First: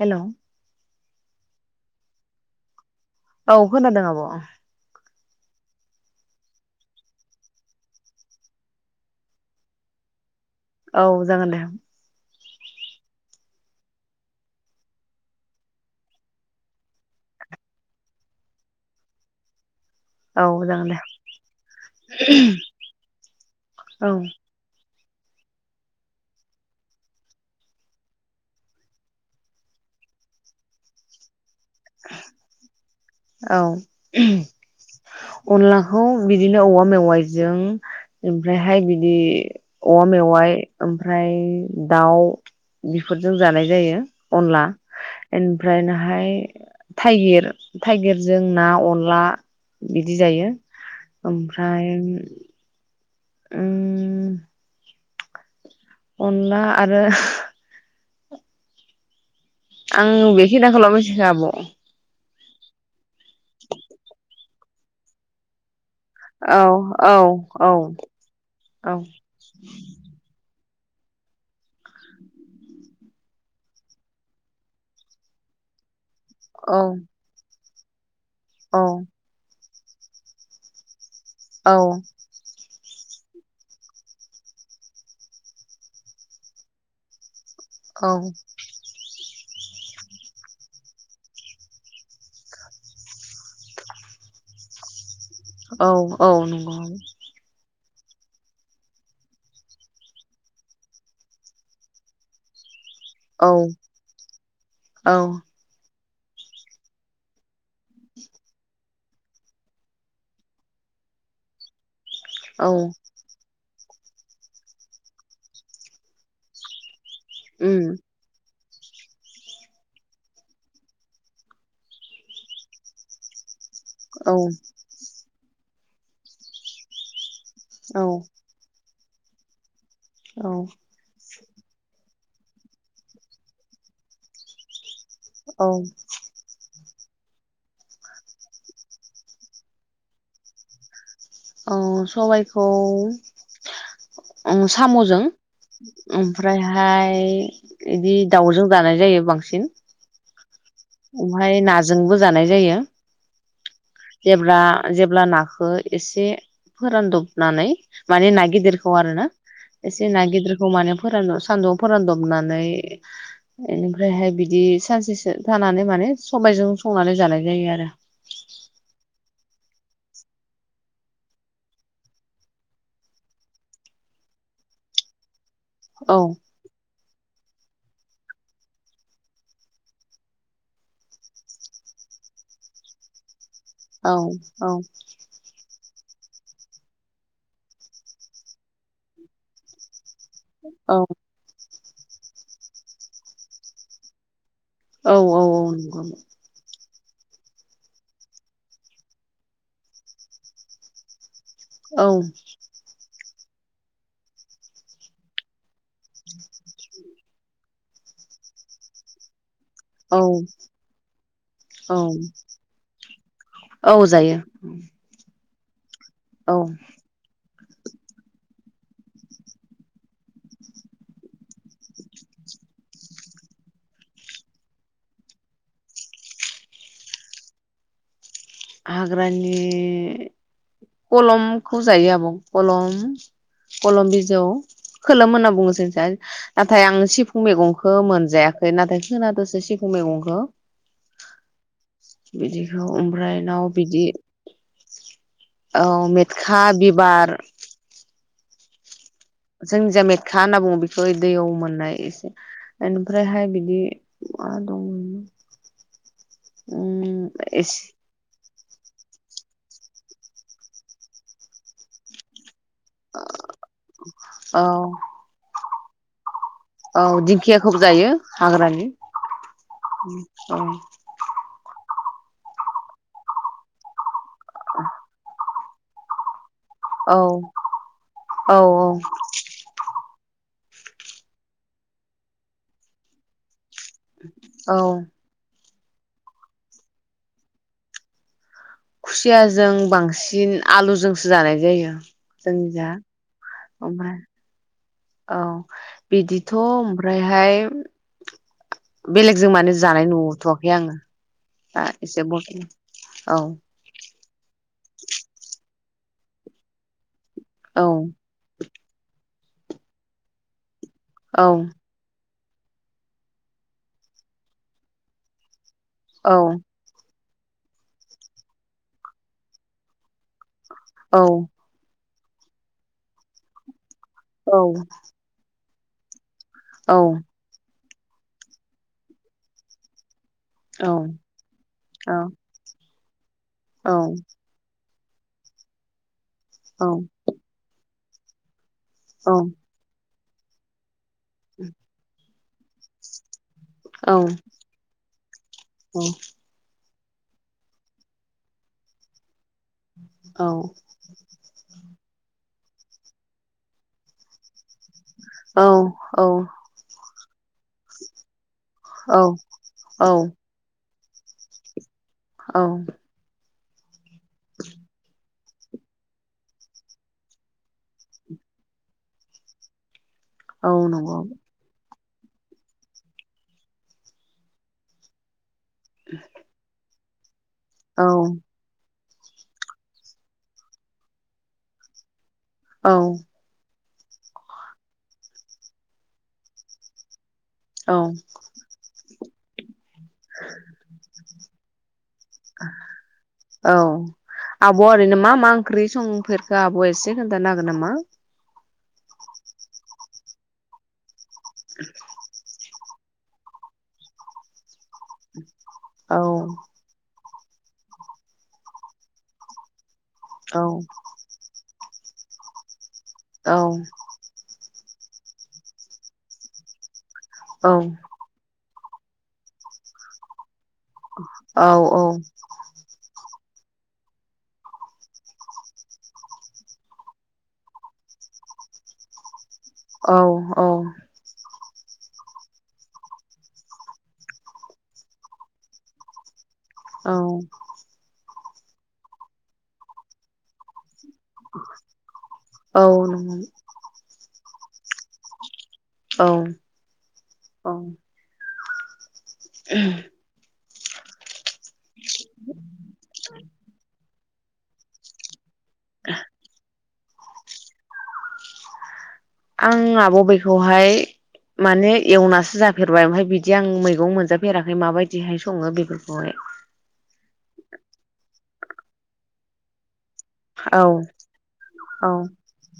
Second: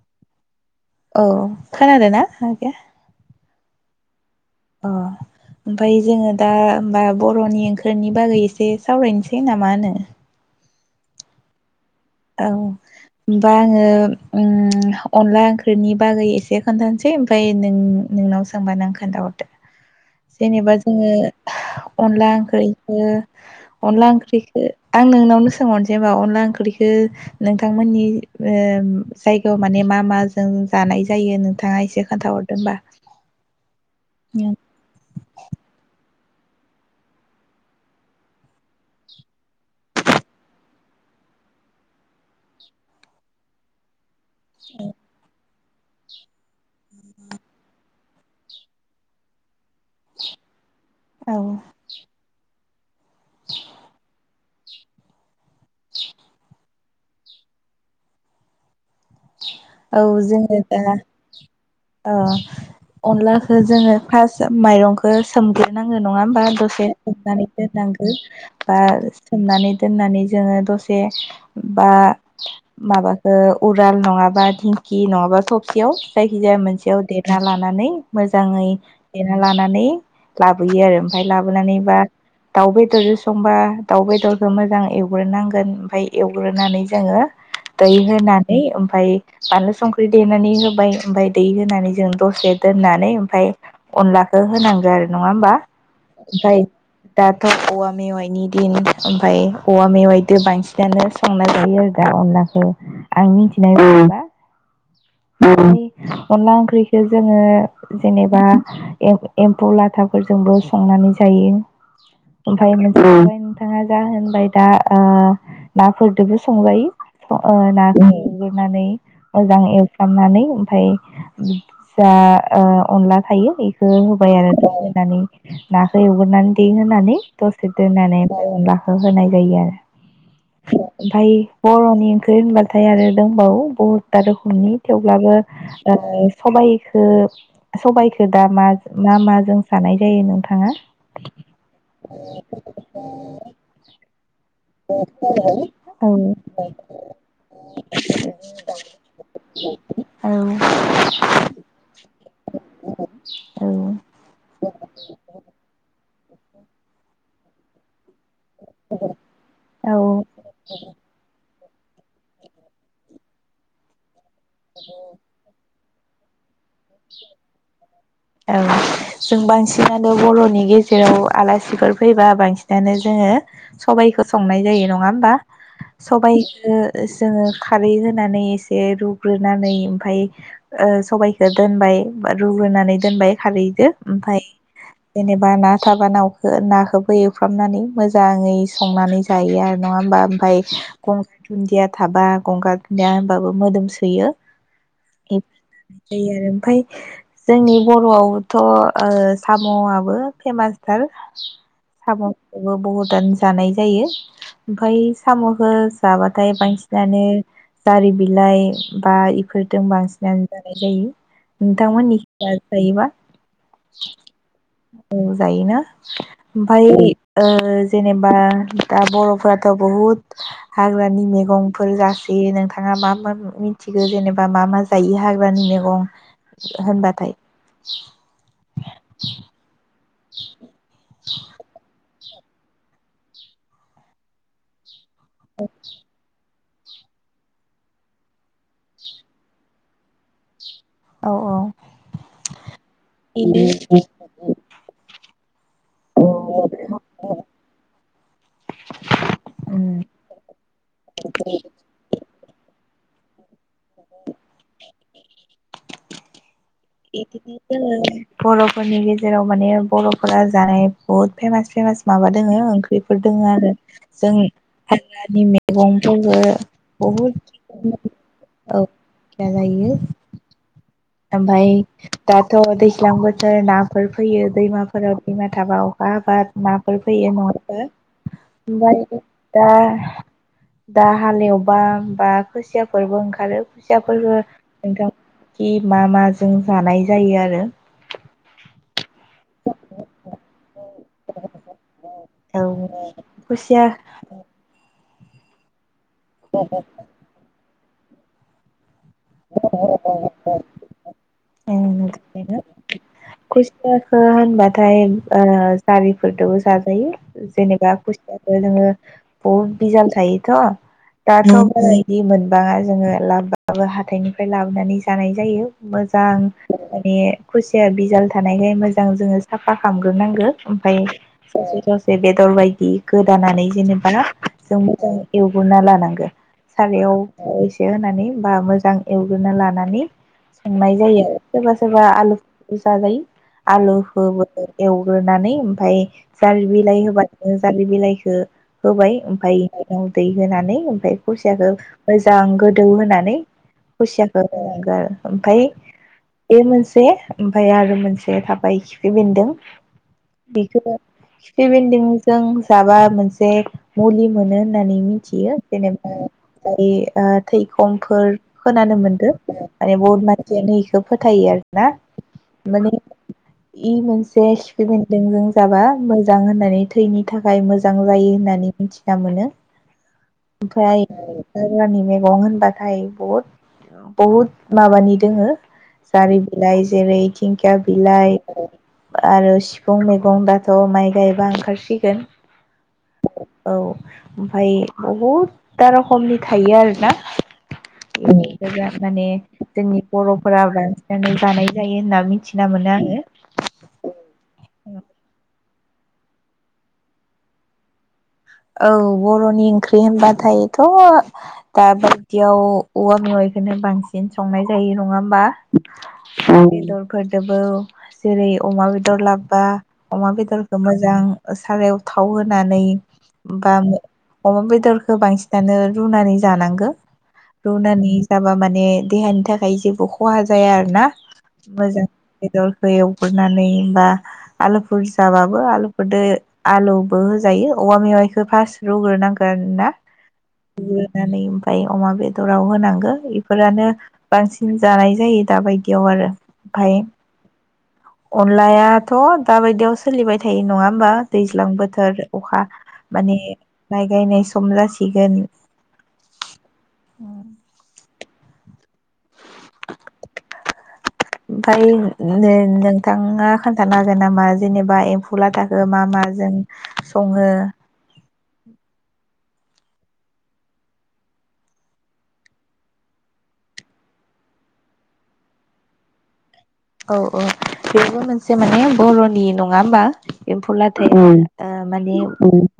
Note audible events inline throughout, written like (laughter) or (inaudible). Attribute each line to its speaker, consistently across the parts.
Speaker 1: Hello
Speaker 2: औ खोनादों ना आगैया?
Speaker 1: औ खोनादों आब अ
Speaker 2: अ ओमफ्राय जोङो दा बा बरनि ओंख्रिनि बागै एसे सावरायनोसै नामा होनो?
Speaker 1: औ जागोन दे।
Speaker 2: औ ओमबा आंङो उम अनला ओंख्रिनि बागै एसे खोन्थानोसै ओमफ्राय नों नोंनाव सोंबा नों खोन्थाहरदो।
Speaker 1: औ
Speaker 2: जेनेबा
Speaker 1: जागोन दे
Speaker 2: जोङो अनला ओंख्रैखो अनला
Speaker 1: औ
Speaker 2: ओंख्रैखो आं नोंनावनो सोंहरनोसै ओमबा अनला ओंख्रै खो नोंथांमोननि ओम जायगायाव माने मा माजों जानाय जायो नोंथाङा एसे खोन्थाहरदो ओमबा।
Speaker 1: औ अनलाखौ बिदिनो औवा मेवाइजों ओमफ्रायहाय बिदि औवा मेवाइ ओमफ्राय दाउ बेफोरजों जानाय जायो। अनला ओमफ्राय नाहाय थायगिर। थायगिरजों ना अनला। बिदि जायो
Speaker 2: औ
Speaker 1: ओमफ्राय उम अनला आरो
Speaker 2: औ
Speaker 1: आं
Speaker 2: जोङो दा
Speaker 1: बेखिनाखौल मिथिगौ आब'।
Speaker 2: औ अनलाखौ जोङो फास्द माइरंखौ सोमग्रो नांगौ नङा होमबा दसे
Speaker 1: औ
Speaker 2: सोमनानै
Speaker 1: औ
Speaker 2: दोननांगौ बा सोमनानै दोननानै जोङो दसे बे बा माबाखौ उराल नङाबा दिंखि नङाबा थबसियाव जायखिजाया
Speaker 1: औ
Speaker 2: मोनसेयाव देना लाना लानानै मोजाङै देना लानानै नै लाबोयो आरो फाय लाबोनानै
Speaker 1: औ
Speaker 2: बा दाउ बेदर संबा दाउ बेदरखौ मोजां एवग्रोनांगोन ओमफ्राय एवग्रोनानै जोङो दै
Speaker 1: औ
Speaker 2: होनानै ओमफ्राय बानलु संख्रि देनानै होबाय ओमफ्राय दै होनानै जों दसे दोननानै ओमफ्राय अनलाखौ होनांगौ आरो। नङा होमबा
Speaker 1: औ औ
Speaker 2: ओमफ्राय
Speaker 1: नंगौ
Speaker 2: दाथ' औवा मेवाइनि दिन ओमफ्राय औवा मेवाइजों बांसिनानो संना जायो आरो दा अनलाखौ। आं
Speaker 1: औ
Speaker 2: मिथिनाय बादिबा
Speaker 1: औ
Speaker 2: अनला ओंख्रिखौ जोङो जेनेबा एम्फौ लाथाफोरजोंबो संनानै जायो‌।
Speaker 1: औ
Speaker 2: ओमफ्राय मोनसेफ्राय नोंथाङा जा होनबाय दा नाफोरजोंबो संजायो। ओ ना
Speaker 1: उम
Speaker 2: एवग्रोनानै मोजां एवफ्रामनानै ओमफ्राय जा अनला थायो बे
Speaker 1: औ
Speaker 2: होबाय आरो दा होनानै नाखौ एवगोरनानै देै होनानै दसे
Speaker 1: औ
Speaker 2: दोननानै (unintelligible) होनाय जायो आरो।
Speaker 1: औ
Speaker 2: ओमफाय बरनि ओंख्रि होनबा थाय आरो दंबावो बहुतथा रोखोमनि थेवब्लाबो
Speaker 1: औ
Speaker 2: ओ सबाय खौ सबायखौ दा (unintelligible) मा मा जों जानाय जायो नोंथाङा
Speaker 1: औ सबायखौ ओं सामजों
Speaker 2: औ
Speaker 1: ओमफ्रायहाय बिदि दाउजों जानाय जायो बांसिन
Speaker 2: औ
Speaker 1: ओमफाय नाजोंबो जानाय जायो
Speaker 2: औ
Speaker 1: जेब्ला जेब्ला नाखौ एसे फोरानदबनानै माने ना गिदिरखौ आरो ना
Speaker 2: औ
Speaker 1: एसे ना गिदिरखौ माने फोरान सानदुं आव फोरानदबनानै बेनिफ्रायहाय बि दि सानसेसो थानानै माने सबायजों संनानै जानाय जायो आरो
Speaker 2: औ जों बांसिनानो बरनि गेजेराव आलासिफोर फैबा बांसिनानो जोङो सबायाइखौ संनाय जायो नङा होमबा
Speaker 1: औ
Speaker 2: सबाय खो जोङो खारै होनानै एसे रुग्रोनानै ओमफाय ओ सबायाइखो दोनबाय बा रुग्रोनानै दोनबाय खारैदो
Speaker 1: औ
Speaker 2: ओमफ्राय
Speaker 1: औ
Speaker 2: जेनेबा ना थाबा ना नाखौबो एवफ्रामनानै मोजाङै संनानै जायो आरो नङा होमबा ओमफाय
Speaker 1: औ
Speaker 2: गंगार दुदिया थाबा गंगार दुनदिया होबाबो मोदोम सोयो
Speaker 1: औ औ औ नंगौ
Speaker 2: ओमफ्राय जोंनि बरआवथ ओ सामआबो फेमासथार
Speaker 1: औ
Speaker 2: सामखौबो बहुदानो जानाय जायो ओमफ्राय सामखौ जाबाथाय बांसिनानो जारि बिलाइ बा फोरदों
Speaker 1: औ
Speaker 2: बांसिनानो जानाय जायो
Speaker 1: औ
Speaker 2: नोंथांमोननि (unintelligible) जायोबा
Speaker 1: औ जायो
Speaker 2: औ जायोना
Speaker 1: औ
Speaker 2: ओमफाय ओ ओ जेनेबा दा बर फोराथ बुहुत हाग्रानि मैगंफोर जासोयो नोंथाङा मा मा मिथिगौ जेनेबा मा मा जायो हा हाग्रा नि मैगं होनबाथाय
Speaker 1: हाग्रानि कलमखौ जायो आब । कलम कलम बिजौ खोलोम होनानै बुङोजोंजा। नाथाय आं सिफुं मैगंखौ मोनजायाखै नाथाय खोनादोसो सिफुं मैगंखौ।
Speaker 2: औ औ
Speaker 1: बिदिखौ ओमफ्राय बिनाव बिदि औ मेटखा बिबार जोंनि
Speaker 2: उम
Speaker 1: जा मेटखा होनना बुङो बेखौ दैयाव मोननाय ओमफ्रायहाय बिदि मा दं। उम
Speaker 2: एदि
Speaker 1: एसे
Speaker 2: दों बर'फोरनि गेजेराव माने बर'फोरा जानाय बुहुत फेमास फेमास माबा दोङो। खैफोर दोंङो आरो जों
Speaker 1: औ
Speaker 2: (unintelligible) गंफोरबो
Speaker 1: औ दिंखियाखौ बो जायो
Speaker 2: औ
Speaker 1: हाग्रानि औ।
Speaker 2: मफाय दाथ' दैल्जां बथोर नाफोर‌फो फैयो दैमाफोराव दैमा थाबा अखा हबाद माफोर
Speaker 1: औ
Speaker 2: फैयो नंआमबा
Speaker 1: औ
Speaker 2: ओमबाय दा दा हालेवबा बा खोसियाफोरबो ओंखारो । सियाफोरबो
Speaker 1: औ
Speaker 2: नोंथांब यि मा माजों जानाय जायो आरो।
Speaker 1: खुसियाजों बांसिन आलुजोंसो जानाय जायो जोंनि जा
Speaker 2: औ खुसिया
Speaker 1: ओमफाय औ। बिदिथ' ओमफ्रायहाय बेलेगजों माने जानाय नुथ'वाखै आङो। दा एसे बस
Speaker 2: खुसयस ओ होनबाथाय ओ जारिफोरदोबो जाजायो।
Speaker 1: औ
Speaker 2: जेनेबा खुसियाखो जोङो बहुद बिजाल थायोथ।
Speaker 1: औ
Speaker 2: दाराथ बारा‌इदि मोन बाङा जोङो लाबबाबो हाथाइनिफाय लाबोनानै जानाय जायो।
Speaker 1: औ
Speaker 2: मोजां माने। खुसिया बि जाल थानायखाय मोजां जोङो साफा खालामग्रोनांगो। ओमफाय
Speaker 1: औ
Speaker 2: ससे‌ सस जे बेदर बायदि गोदानानै जेनेब बा‌
Speaker 1: औ
Speaker 2: जों मोजां एउ उनना लानांगो।
Speaker 1: औ
Speaker 2: सारियाव ओ ऐस से होनानै बा मोजां एवग्रोनो लानानै।
Speaker 1: औ
Speaker 2: संनाय जायो सोरबा सोरबा आलु जाजायो।
Speaker 1: औ
Speaker 2: आलुखोबो। एवग्रोनानै ओमफ्राय जारि बिलाइ होबानो जारि बिलाइ खो होबाय
Speaker 1: औ
Speaker 2: ओमफ्राय (unintelligible) दै होनानै ओमफ्राय खुसियाखो (unintelligible) जां गोदौ होनानै
Speaker 1: औ
Speaker 2: खुसियाखौ होनांगोन आरो ओमफ्राय बे मोनसे बे ओमफ्राय आरो मोनसे थाबाय खिफि बेन्दों बेखौ खिफि बेन्दोंजों जाबा मोनसे मुलि मोनो होननानै मि थियो जेनेबा
Speaker 1: औ
Speaker 2: (unintelligible) ओ थै खमफोर खोनानो मोनदो माने
Speaker 1: औ
Speaker 2: बहुत मानसियानो इ बेखौ फोथायो आरो ना
Speaker 1: औ
Speaker 2: इ मोन से खिफि बेन्दोंजों जाबा मोजां होननानै थैनि थाखाय मोजां जायो होननानै मिथिना मोनो
Speaker 1: औ
Speaker 2: ओमफ्राय
Speaker 1: नंगौ
Speaker 2: आग्लानि मैगं गं होनबाथाय बहुद बहुद माबानि दोङो जारि बिलाइ जेरै खि दिंखिया
Speaker 1: औ
Speaker 2: बिलाइ आरो सिफुं मैगं दाथ माइ गायबा ओंखारसिगोन
Speaker 1: औ
Speaker 2: औ ओमफ्राय बहुद था रखमनि थायो आरो ना
Speaker 1: औ
Speaker 2: ओम गोबां माने जोंनि बरफोरा बांसिनानो जानाय जायो होनना मिथिना मोनो
Speaker 1: औ
Speaker 2: आङो
Speaker 1: आब' ओरैनो मा मा ओंख्रि संफेरखो आब एसे खोन्थानो हागोन नामा
Speaker 2: औ बरनि ओंख्रि होनबाथायथ दाबायदियाव औवा मेवाइखौनो बांसिन संनाय नाय जायो नङा होनबा
Speaker 1: औ
Speaker 2: ओम फोरदोबो जेरै अमा बेदर लाबबा अमा
Speaker 1: औ
Speaker 2: बेदरखौ मोजां सारायाव थाव होनानै
Speaker 1: औ
Speaker 2: ब अमा बेदर गो बांसिनानो रुनानै जानांगौ
Speaker 1: औ
Speaker 2: रुनानै जाबा माने बै देहानि थाखाय जेबो खहा जा जाया आरोना
Speaker 1: औ
Speaker 2: मोजां बेदर हो एवग नानै बा आलुफोर जाबाबो आलुफोर आलुबो होजायो औवा मेवाय फास्ट रुग्रोनांगो नागोनना
Speaker 1: औ औ
Speaker 2: रुग्रोनानै ओमफ्राय अमा बेदराव होनांगौ बेफोरानो बांसिन जानाय जायो दाबायदियाव आरो ओमफाय
Speaker 1: औ
Speaker 2: अनलायाथ' दाबायदियाव सोलिबाय थायो नङा होमबा दैज्लां बोथोर अखा
Speaker 1: औ
Speaker 2: माने
Speaker 1: नंगौ
Speaker 2: माय गायनाय सम खम लाजिगोन
Speaker 1: औ औ (unintelligible)
Speaker 2: ओमफफ्राय नों नोंथाङा खोन्थाना हागोन नामा जेनेबा एम्फुलाथाखौ ओ मा माजों सङो
Speaker 1: आं आब' बेखौहाय माने एवनासो जाफेरबाय ओमफ्राय बिदि आं मैगं मोनजाफेराखै माबायदिहाय सङो बेफोरखौहाय।
Speaker 2: औ औ बेबो मोनसे माने बर'नि नङा होमबा?
Speaker 1: औ
Speaker 2: एम्फौलाथाय
Speaker 1: औ
Speaker 2: माने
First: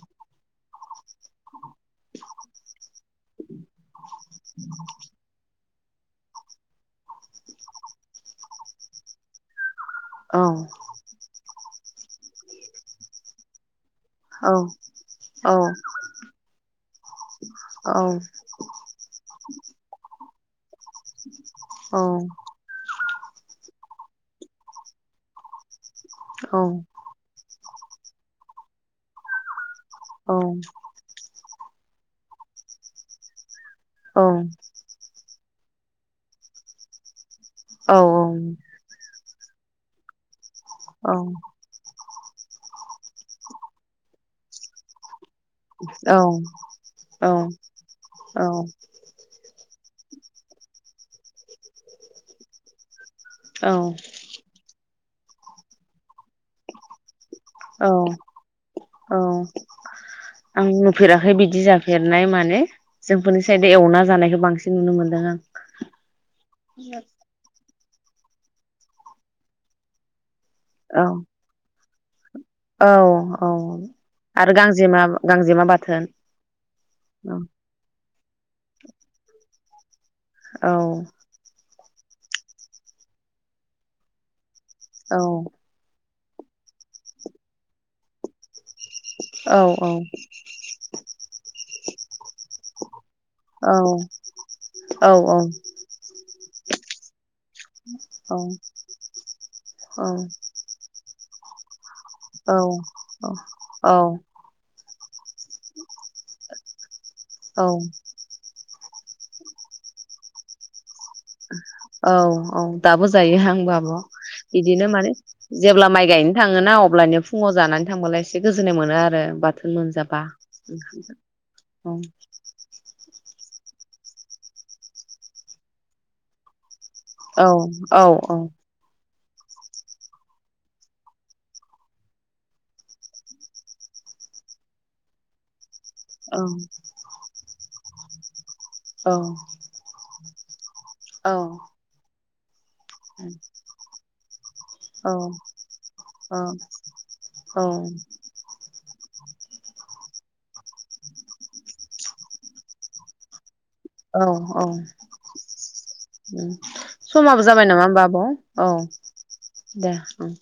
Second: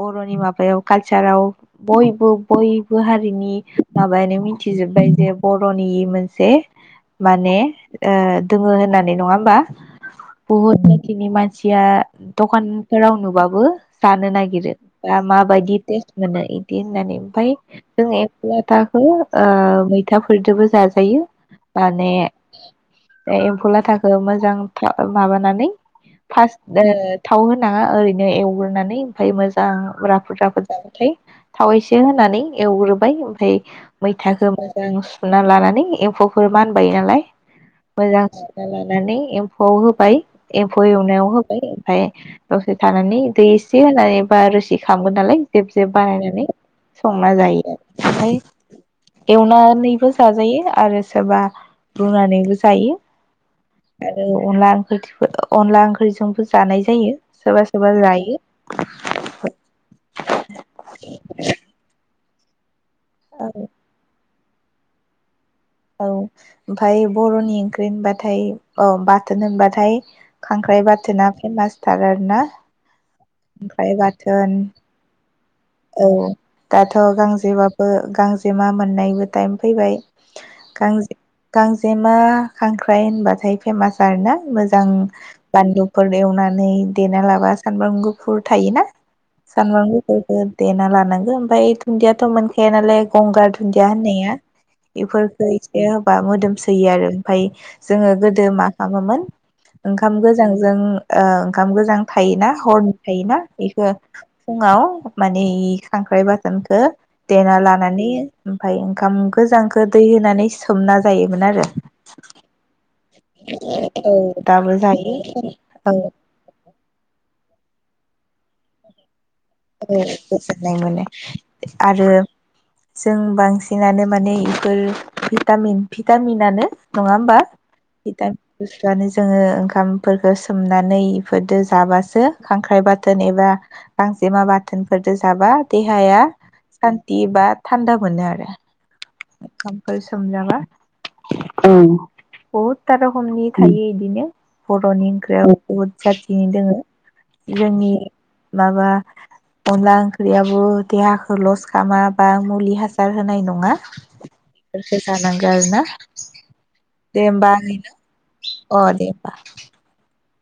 Speaker 2: बर'नि माबायाव कालचाराव। बयबो बय बो हारिनि माबानो मिथिजोबबाय जे बर' बर'नि मोनसे माने मोनसे दोङो होनो होननानै नङा होमबा?
Speaker 1: औ
Speaker 2: बहुद जाथिनि मानसि बिया दखानफोराव नुबाबो जानो
Speaker 1: औ
Speaker 2: नागिरो बा
Speaker 1: औ
Speaker 2: माबायदि टेस्ट मोनो इदि होननानै ओमफाय
Speaker 1: औ
Speaker 2: जों एम्फौ लाथाखौ ओ मैथा बयदोबो जाजायो। जायो
Speaker 1: औ
Speaker 2: माने दायो एमफौ लाथ थाखौ मोजां माबानानै
Speaker 1: औ
Speaker 2: फास्ट ओ थाव होना नाङा ओरैनो एवग्रोननानै ओमफ्राय मोजां दा
Speaker 1: औ
Speaker 2: राफोद राफोद जाबाथाय थाव एसे होनानै एवग्रोबाय ओमफ्राय मैथाखौ मोजां सुना लानानै नै एम्फौफोर मानबायो नालाय।
Speaker 1: औ औ।
Speaker 2: नानै एमफौखौ होबाय। एम्फौ एवनायाव होबाय ओमफ्राय दसे थानानै दै एसे होनानै बा रोसि खालामगोन नालाय। जेब जेब बानायनानै संना जायो आरो ओमफ्राय एवना नै बो जाजायो आरो सोरबा रुनानैबो जायो।
Speaker 1: औ
Speaker 2: आरो अनला ओंख्रै अनला ओंख्रिजोंबो जानाय जायो। सोरबा
Speaker 1: औ
Speaker 2: सोरबा जायो
Speaker 1: औ आं नुफेराखै बिदि जाफेरनाय मान माने जोंफोरनि साइडै एवना जानायखौ बांसिन नुनो मोन्दों आं
Speaker 2: औ ओमफ्राय बर'नि ओंख ख्रि होनबाथाय औ बाथोन होनबाथाय खांख्राइ बाथोना फेमास थार आरो ना
Speaker 1: औ औ आरो गांजेमा गांजेमा बाथोन
Speaker 2: औ दाथ'
Speaker 1: औ
Speaker 2: गांजेबाबो गांजेमा मोननायबो टाइम फैबाय गांजे गांजे जेमा खांख्राइ होनबाथाय फेमास आरो ना मोजां
Speaker 1: औ
Speaker 2: जां बान्लु फोर एवनानै देना लाबा सानब्राम गुफुर थायोना।
Speaker 1: औ
Speaker 2: सानब्राम
Speaker 1: औ
Speaker 2: गुफुरफोर देना लानांगो ओमफ्राय दुन्दियाथ' मोन खाया नालाय गंगार
Speaker 1: औ
Speaker 2: दुन्दिया होननाया
Speaker 1: औ
Speaker 2: बेफोरफोरखो एसे होबा मोदोम सोयो आरो ओमफ्राय जोङो
Speaker 1: औ
Speaker 2: गोदो मा खालामोमोन ओंखाम गोजांजों। ओ ओंखाम गोजां। थायोना हरनि थायोना बेखौ फुङाव ओइ खांख्राइ बाथोनखौ देना
Speaker 1: औ
Speaker 2: लानानै। ओमफ्राय ओंखाम गोजांखो दै होनानै सोमना जायोमोन आरो
Speaker 1: औ औ दाबो जायो आंबो आब'
Speaker 2: औ दाबो
Speaker 1: बिदिनो माने
Speaker 2: जायो
Speaker 1: जेब्ला
Speaker 2: औ
Speaker 1: माइ गायनो थाङोना अलानो फुङाव जाना थांबलाय एसे गोजोन्नाय मोनो आरो। बाथोन
Speaker 2: औ
Speaker 1: मोनजाबा
Speaker 2: गोजोननाय मोनो
Speaker 1: औ
Speaker 2: आरो जों। बांसिनानो माने इफोर भिटामिन भिटामिनानो। नङा होमबा
Speaker 1: औ औ औ
Speaker 2: भिटामिन बुस्थुआनो। जोङो ओंखामफोरखो सोमनानै इफोरदो जाबासो खांख्राइ बाथोन एबा गां जेमा बाथोनफोरजों जाबा देहाया सान्थि बा थान्दा मोनो आरो।
Speaker 1: औ
Speaker 2: समजाबा औ बहुदता
Speaker 1: औ
Speaker 2: रखमनि थायो इदिनो बर'नि ओंख्रियाव बहुद
Speaker 1: औ
Speaker 2: जातिनि दोङो
Speaker 1: औ
Speaker 2: जोंनि माबा अनला ओंख्रियाबो देहाखौ लस खामा बा मुलि हासार होनाय नङा।
Speaker 1: औ औ
Speaker 2: बेफोरखौ जानांगौ आरो ना
Speaker 1: उम
Speaker 2: दे
Speaker 1: समाबो
Speaker 2: होमबा
Speaker 1: जाबाय
Speaker 2: आंनि
Speaker 1: नामा होमबा आब?
Speaker 2: अ दे होमबा
Speaker 1: 'औ दे ओं।